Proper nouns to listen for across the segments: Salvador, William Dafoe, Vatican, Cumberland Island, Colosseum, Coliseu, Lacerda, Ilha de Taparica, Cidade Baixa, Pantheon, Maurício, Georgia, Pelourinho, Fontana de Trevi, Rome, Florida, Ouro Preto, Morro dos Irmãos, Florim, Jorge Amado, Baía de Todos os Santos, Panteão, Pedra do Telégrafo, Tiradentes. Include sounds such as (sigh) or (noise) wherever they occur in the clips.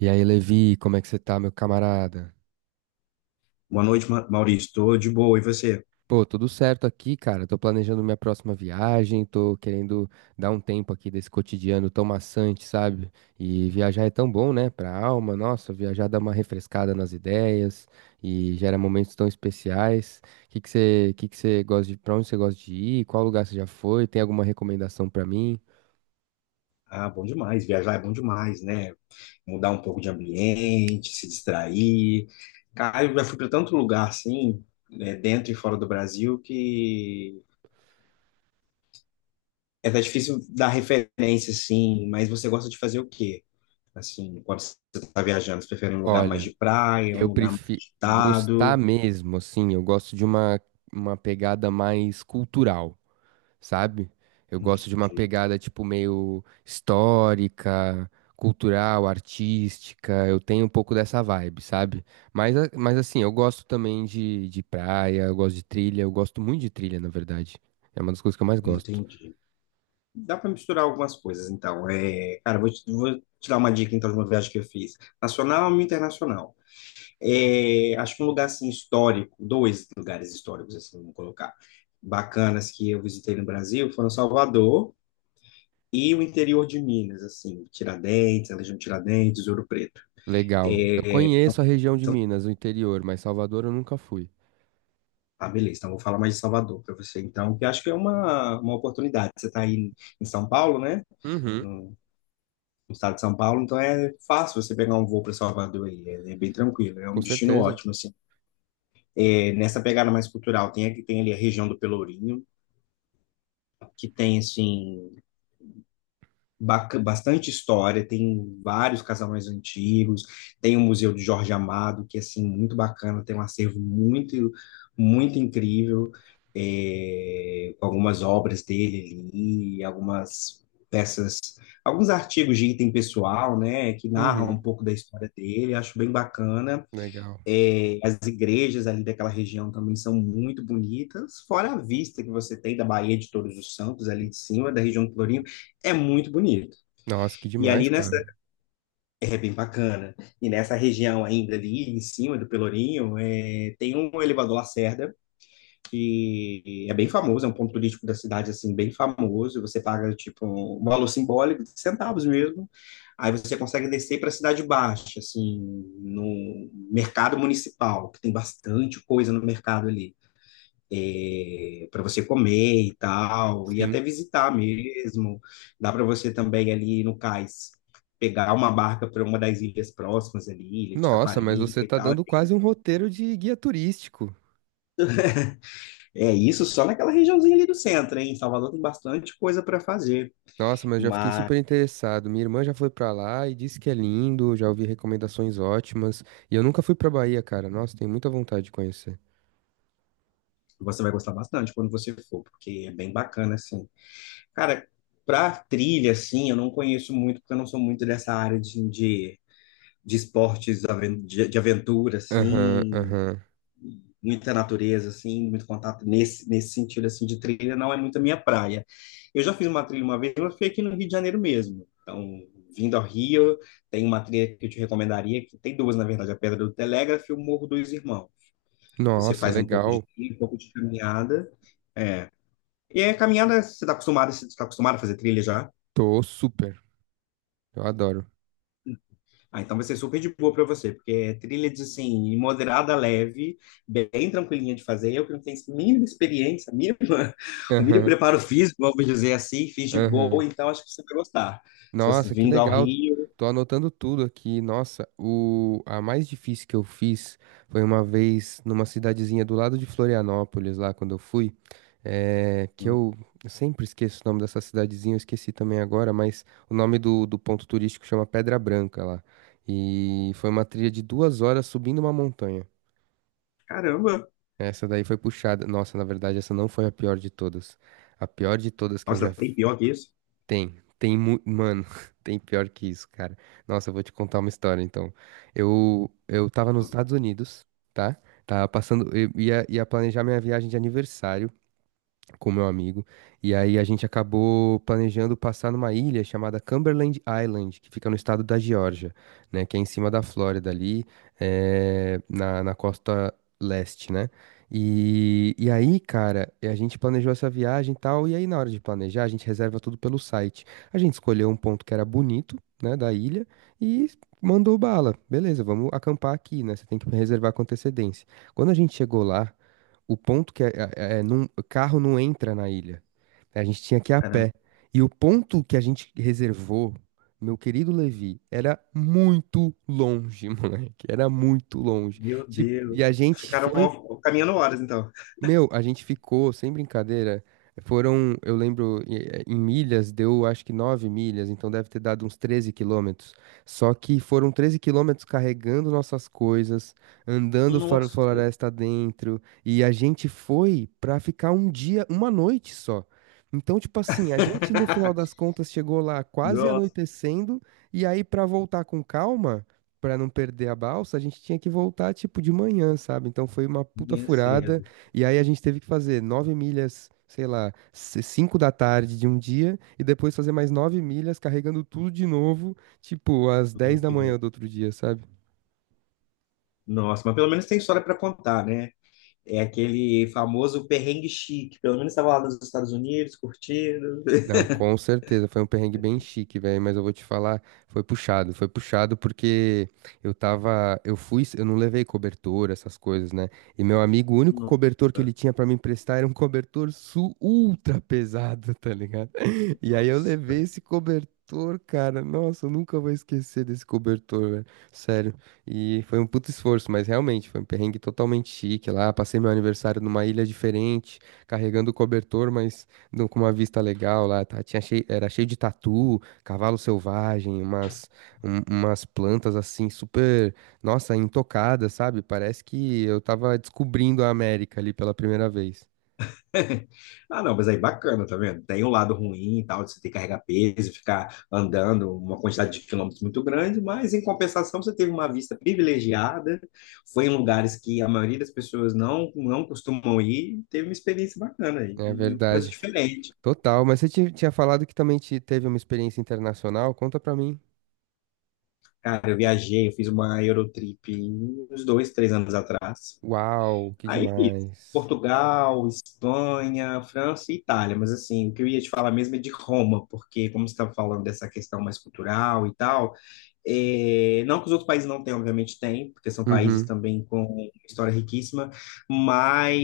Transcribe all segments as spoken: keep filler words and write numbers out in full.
E aí, Levi, como é que você tá, meu camarada? Boa noite, Ma- Maurício. Tô de boa. E você? Pô, tudo certo aqui, cara. Tô planejando minha próxima viagem, tô querendo dar um tempo aqui desse cotidiano tão maçante, sabe? E viajar é tão bom, né, pra alma. Nossa, viajar dá uma refrescada nas ideias e gera momentos tão especiais. Que que você, que que você gosta de, Pra onde você gosta de ir? Qual lugar você já foi? Tem alguma recomendação pra mim? Ah, bom demais. Viajar é bom demais, né? Mudar um pouco de ambiente, se distrair. Cara, eu já fui para tanto lugar assim, né, dentro e fora do Brasil, que é até difícil dar referência, assim. Mas você gosta de fazer o quê? Assim, quando você está viajando, você prefere um lugar mais Olha, de praia, um eu lugar mais prefiro gostar agitado? mesmo, assim, eu gosto de uma, uma pegada mais cultural, sabe? Eu gosto de uma Entendi. pegada tipo meio histórica, cultural, artística. Eu tenho um pouco dessa vibe, sabe? Mas, a- mas assim, eu gosto também de, de praia, eu gosto de trilha, eu gosto muito de trilha, na verdade. É uma das coisas que eu mais gosto. Entendi. Dá para misturar algumas coisas, então. É, cara, vou te, vou te dar uma dica, então, de uma viagem que eu fiz. Nacional e internacional. É, acho que um lugar, assim, histórico, dois lugares históricos, assim, vamos colocar, bacanas que eu visitei no Brasil foram Salvador e o interior de Minas, assim, Tiradentes, a região de Tiradentes, Ouro Preto. Legal. Eu É, conheço são- a região de são- Minas, o interior, mas Salvador eu nunca fui. ah, beleza, então vou falar mais de Salvador para você, então, que eu acho que é uma, uma oportunidade. Você está aí em São Paulo, né? Uhum, No estado de São Paulo, então é fácil você pegar um voo para Salvador aí, é, é bem tranquilo, é um com destino certeza. ótimo, assim. É, nessa pegada mais cultural, tem, aqui- tem ali a região do Pelourinho, que tem, assim, bac- bastante história, tem vários casarões antigos, tem o Museu de Jorge Amado, que é assim, muito bacana, tem um acervo muito, muito incrível, é, com algumas obras dele ali, algumas peças, alguns artigos de item pessoal, né, que narram um Uhum, pouco da história dele, acho bem bacana. legal. É, as igrejas ali daquela região também são muito bonitas, fora a vista que você tem da Baía de Todos os Santos, ali de cima, da região de Florim, é muito bonito. Nossa, que E demais, ali nessa. cara. É bem bacana. E nessa região ainda ali, em cima do Pelourinho, é, tem um elevador Lacerda, que é bem famoso, é um ponto turístico da cidade, assim, bem famoso. Você paga, tipo, um valor simbólico, centavos mesmo. Aí você consegue descer para a Cidade Baixa, assim, no mercado municipal, que tem bastante coisa no mercado ali para você comer e tal, e Sim. até visitar mesmo. Dá para você também ali no cais pegar uma barca para uma das ilhas próximas ali, Ilha de Nossa, mas você Taparica e tá tal. dando quase um roteiro de guia turístico. É isso só naquela regiãozinha ali do centro, hein? Em Salvador tem bastante coisa para fazer, Nossa, mas eu já fiquei mas super interessado. Minha irmã já foi pra lá e disse que é lindo, já ouvi recomendações ótimas. E eu nunca fui pra Bahia, cara. Nossa, tenho muita vontade de conhecer. você vai gostar bastante quando você for, porque é bem bacana assim. Cara, para trilha assim, eu não conheço muito, porque eu não sou muito dessa área de de de esportes aven- de de aventura, Aham, assim, aham. muita natureza, assim, muito contato nesse, nesse sentido, assim, de trilha, não é muito a minha praia. Eu já fiz uma trilha uma vez, mas foi aqui no Rio de Janeiro mesmo. Então, vindo ao Rio, tem uma trilha que eu te recomendaria, que tem duas, na verdade, a Pedra do Telégrafo e o Morro dos Irmãos. Você Nossa, faz um pouco de legal. trilha, um pouco de caminhada. É. E a caminhada, você está acostumado, você está acostumado a fazer trilha já? Tô super. Eu adoro. Ah, então vai ser super de boa para você, porque é trilha de, assim, moderada, leve, bem tranquilinha de fazer. Eu que não tenho mínima experiência, mínima, (laughs) o mínimo Aham, preparo físico, vamos dizer assim, fiz de aham. boa, então acho que você vai gostar. Se você Nossa, que vindo ao legal. Rio. Tô anotando tudo aqui. Nossa, o a mais difícil que eu fiz foi uma vez numa cidadezinha do lado de Florianópolis, lá quando eu fui, eh, que Hum. eu sempre esqueço o nome dessa cidadezinha, eu esqueci também agora, mas o nome do, do ponto turístico chama Pedra Branca lá. E foi uma trilha de duas horas subindo uma montanha. Caramba. Essa daí foi puxada. Nossa, na verdade, essa não foi a pior de todas. A pior de todas que eu Nossa, já tem pior que isso? tem, tem, mu- mano, (laughs) tem pior que isso, cara. Nossa, eu vou te contar uma história, então. Eu, eu tava nos Estados Unidos, tá? Tava passando, eu ia, ia planejar minha viagem de aniversário com meu amigo. E aí a gente acabou planejando passar numa ilha chamada Cumberland Island, que fica no estado da Geórgia, né? Que é em cima da Flórida ali, eh, na, na costa leste, né? E, e aí, cara, a gente planejou essa viagem e tal, e aí na hora de planejar, a gente reserva tudo pelo site. A gente escolheu um ponto que era bonito, né, da ilha, e mandou bala. Beleza, vamos acampar aqui, né? Você tem que reservar com antecedência. Quando a gente chegou lá, o ponto que a, é, não- carro não entra na ilha. A gente tinha que ir a Caramba, pé. E o ponto que a gente reservou, meu querido Levi, era muito longe, (laughs) moleque. Era muito longe. meu Tipo, Deus. e a gente Ficaram foi ó, caminhando horas, então. meu, a gente ficou, sem brincadeira, foram, eu lembro, eh, em milhas, deu acho que nove milhas, então deve ter dado uns treze quilômetros. Só que foram treze quilômetros carregando nossas coisas, andando fora Nossa, Deus. floresta dentro, e a gente foi pra ficar um dia, uma noite só. Então, tipo assim, a gente no final (laughs) das contas chegou lá quase Nossa, anoitecendo, e aí pra voltar com calma, pra não perder a balsa, a gente tinha que voltar tipo de manhã, sabe? Então foi uma puta minha furada. cedo. E aí a gente teve que fazer nove milhas, sei lá, c- cinco da tarde de um dia, e depois fazer mais nove milhas carregando tudo de novo, tipo, às Meu dez da manhã Deus. do outro dia, sabe? Nossa, mas pelo menos tem história para contar, né? É aquele famoso perrengue chique. Pelo menos estava lá nos Estados Unidos, curtindo. Não, com certeza, foi um perrengue bem chique, velho, mas eu vou te falar, foi puxado, foi puxado porque eu tava, eu fui, eu não levei cobertor, essas coisas, né? E meu amigo, o único Não. cobertor que ele tinha pra me emprestar era um cobertor su ultra pesado, tá ligado? (laughs) E aí eu levei Nossa. esse cobertor, cara, nossa, eu nunca vou esquecer desse cobertor, velho, sério. E foi um puto esforço, mas realmente foi um perrengue totalmente chique lá, passei meu aniversário numa ilha diferente, carregando o cobertor, mas no- com uma vista legal lá, tá? Tinha cheio, era cheio de tatu, cavalo selvagem, umas, um- umas plantas assim super, nossa, intocadas, sabe? Parece que eu tava descobrindo a América ali pela primeira vez. (laughs) Ah, não, mas aí bacana, tá vendo? Tem um lado ruim e tal, de você ter que carregar peso, ficar andando uma quantidade de quilômetros muito grande, mas em compensação você teve uma vista privilegiada, foi em lugares que a maioria das pessoas não, não costumam ir, teve uma experiência bacana aí, É e coisa verdade. diferente. Total, mas você ti- tinha falado que também te- teve uma experiência internacional? Conta pra mim. Cara, eu viajei, eu fiz uma Eurotrip uns dois, três anos atrás. Uau, que Aí fiz demais. Portugal, Espanha, França e Itália, mas assim, o que eu ia te falar mesmo é de Roma, porque como você estava falando dessa questão mais cultural e tal, é, não que os outros países não tenham, obviamente tem, porque são países Uhum. também com história riquíssima, mas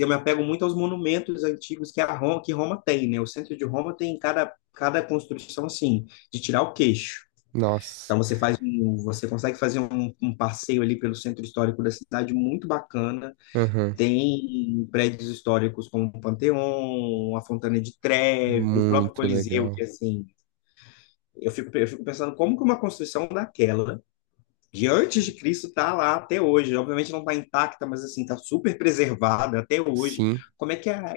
eu me apego muito aos monumentos antigos que a Roma, que Roma tem, né? O centro de Roma tem cada, cada construção, assim, de tirar o queixo. Nossa. Então você faz um, você consegue fazer um um passeio ali pelo centro histórico da cidade muito bacana, Uhum. tem prédios históricos como o Panteão, a Fontana de Trevi, o próprio Muito Coliseu, legal. que assim, eu fico, eu fico pensando como que uma construção daquela, de antes de Cristo, está lá até hoje. Obviamente não está intacta, mas assim, está super preservada até hoje. Sim. Como é que a,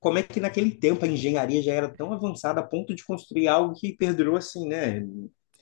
como é que naquele tempo a engenharia já era tão avançada a ponto de construir algo que perdurou assim, né?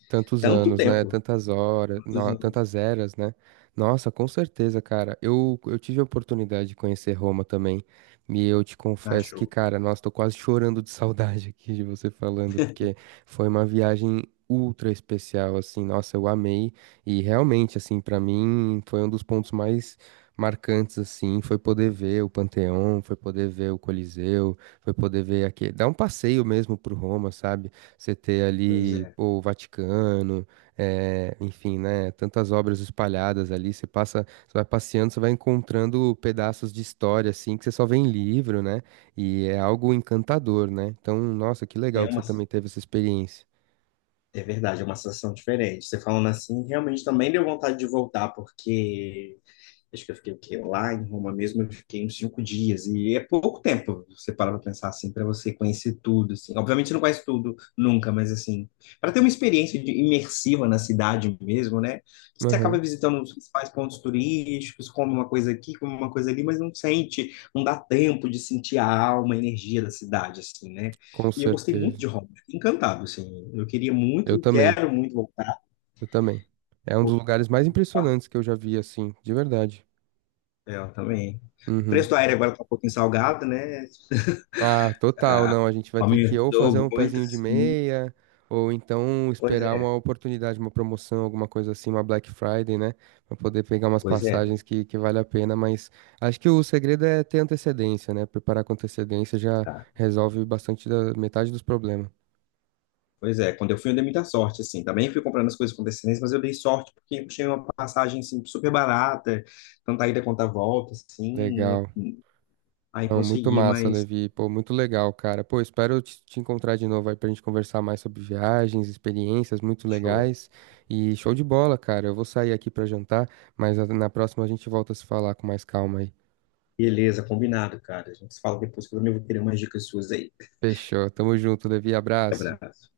Tantos Tanto anos, né? tempo. Tantas horas, Tantos no- anos. tantas eras, né? Nossa, com certeza, cara. Eu, eu tive a oportunidade de conhecer Roma também. E eu te Ah, confesso que, show. cara, nossa, tô quase chorando de saudade (laughs) aqui de você falando, porque foi uma viagem ultra especial, assim. Nossa, eu amei. E realmente, assim, pra mim foi um dos pontos mais marcantes, assim. Foi poder ver o Panteão, foi poder ver o Coliseu, foi poder ver aqui, dar um passeio mesmo pro Roma, sabe? Você ter Pois ali, é. pô, o Vaticano, eh, enfim, né? Tantas obras espalhadas ali. Você passa, você vai passeando, você vai encontrando pedaços de história, assim, que você só vê em livro, né? E é algo encantador, né? Então, nossa, que É legal que você uma. também teve essa experiência. É verdade, é uma sensação diferente. Você falando assim, realmente também deu vontade de voltar, porque acho que eu fiquei o quê? Lá em Roma mesmo, eu fiquei uns cinco dias. E é pouco tempo, você para pra pensar assim, para você conhecer tudo, assim. Obviamente não conhece tudo nunca, mas assim, para ter uma experiência de- imersiva na cidade mesmo, né? Você acaba Aham, visitando os principais pontos turísticos, come uma coisa aqui, come uma coisa ali, mas não sente, não dá tempo de sentir a alma, a energia da cidade, assim, né? com E eu gostei muito de certeza. Roma, fiquei encantado, assim. Eu queria Eu muito, também, quero muito voltar. eu também. É um dos lugares mais impressionantes que eu já vi, assim, de verdade. É, eu também. O Uhum. preço do aéreo agora está um pouquinho salgado, né? Ah, total, Ah, não. A gente vai ter que ou fazer aumentou um muito, pezinho de sim. meia, ou então Pois esperar é, uma oportunidade, uma promoção, alguma coisa assim, uma Black Friday, né? Pra poder pegar umas pois é, tem passagens que que, que vale a pena. Mas acho que o segredo é ter antecedência, né? Preparar com antecedência já estar. resolve bastante da metade dos problemas. Pois é, quando eu fui, eu dei muita sorte, assim. Também fui comprando as coisas com antecedência, mas eu dei sorte porque eu tinha uma passagem, assim, super barata, tanto a ida quanto a volta, assim. Legal. Aí Não, muito consegui, massa, mas Levi. Pô, muito legal, cara. Pô, espero te te encontrar de novo aí pra gente conversar mais sobre viagens, experiências muito show. legais. E show de bola, cara. Eu vou sair aqui pra jantar, mas a- na próxima a gente volta a se falar com mais calma aí. Beleza, combinado, cara. A gente se fala depois que eu também vou querer umas dicas suas aí. Fechou. Tamo junto, Levi. Abraço. Abraço.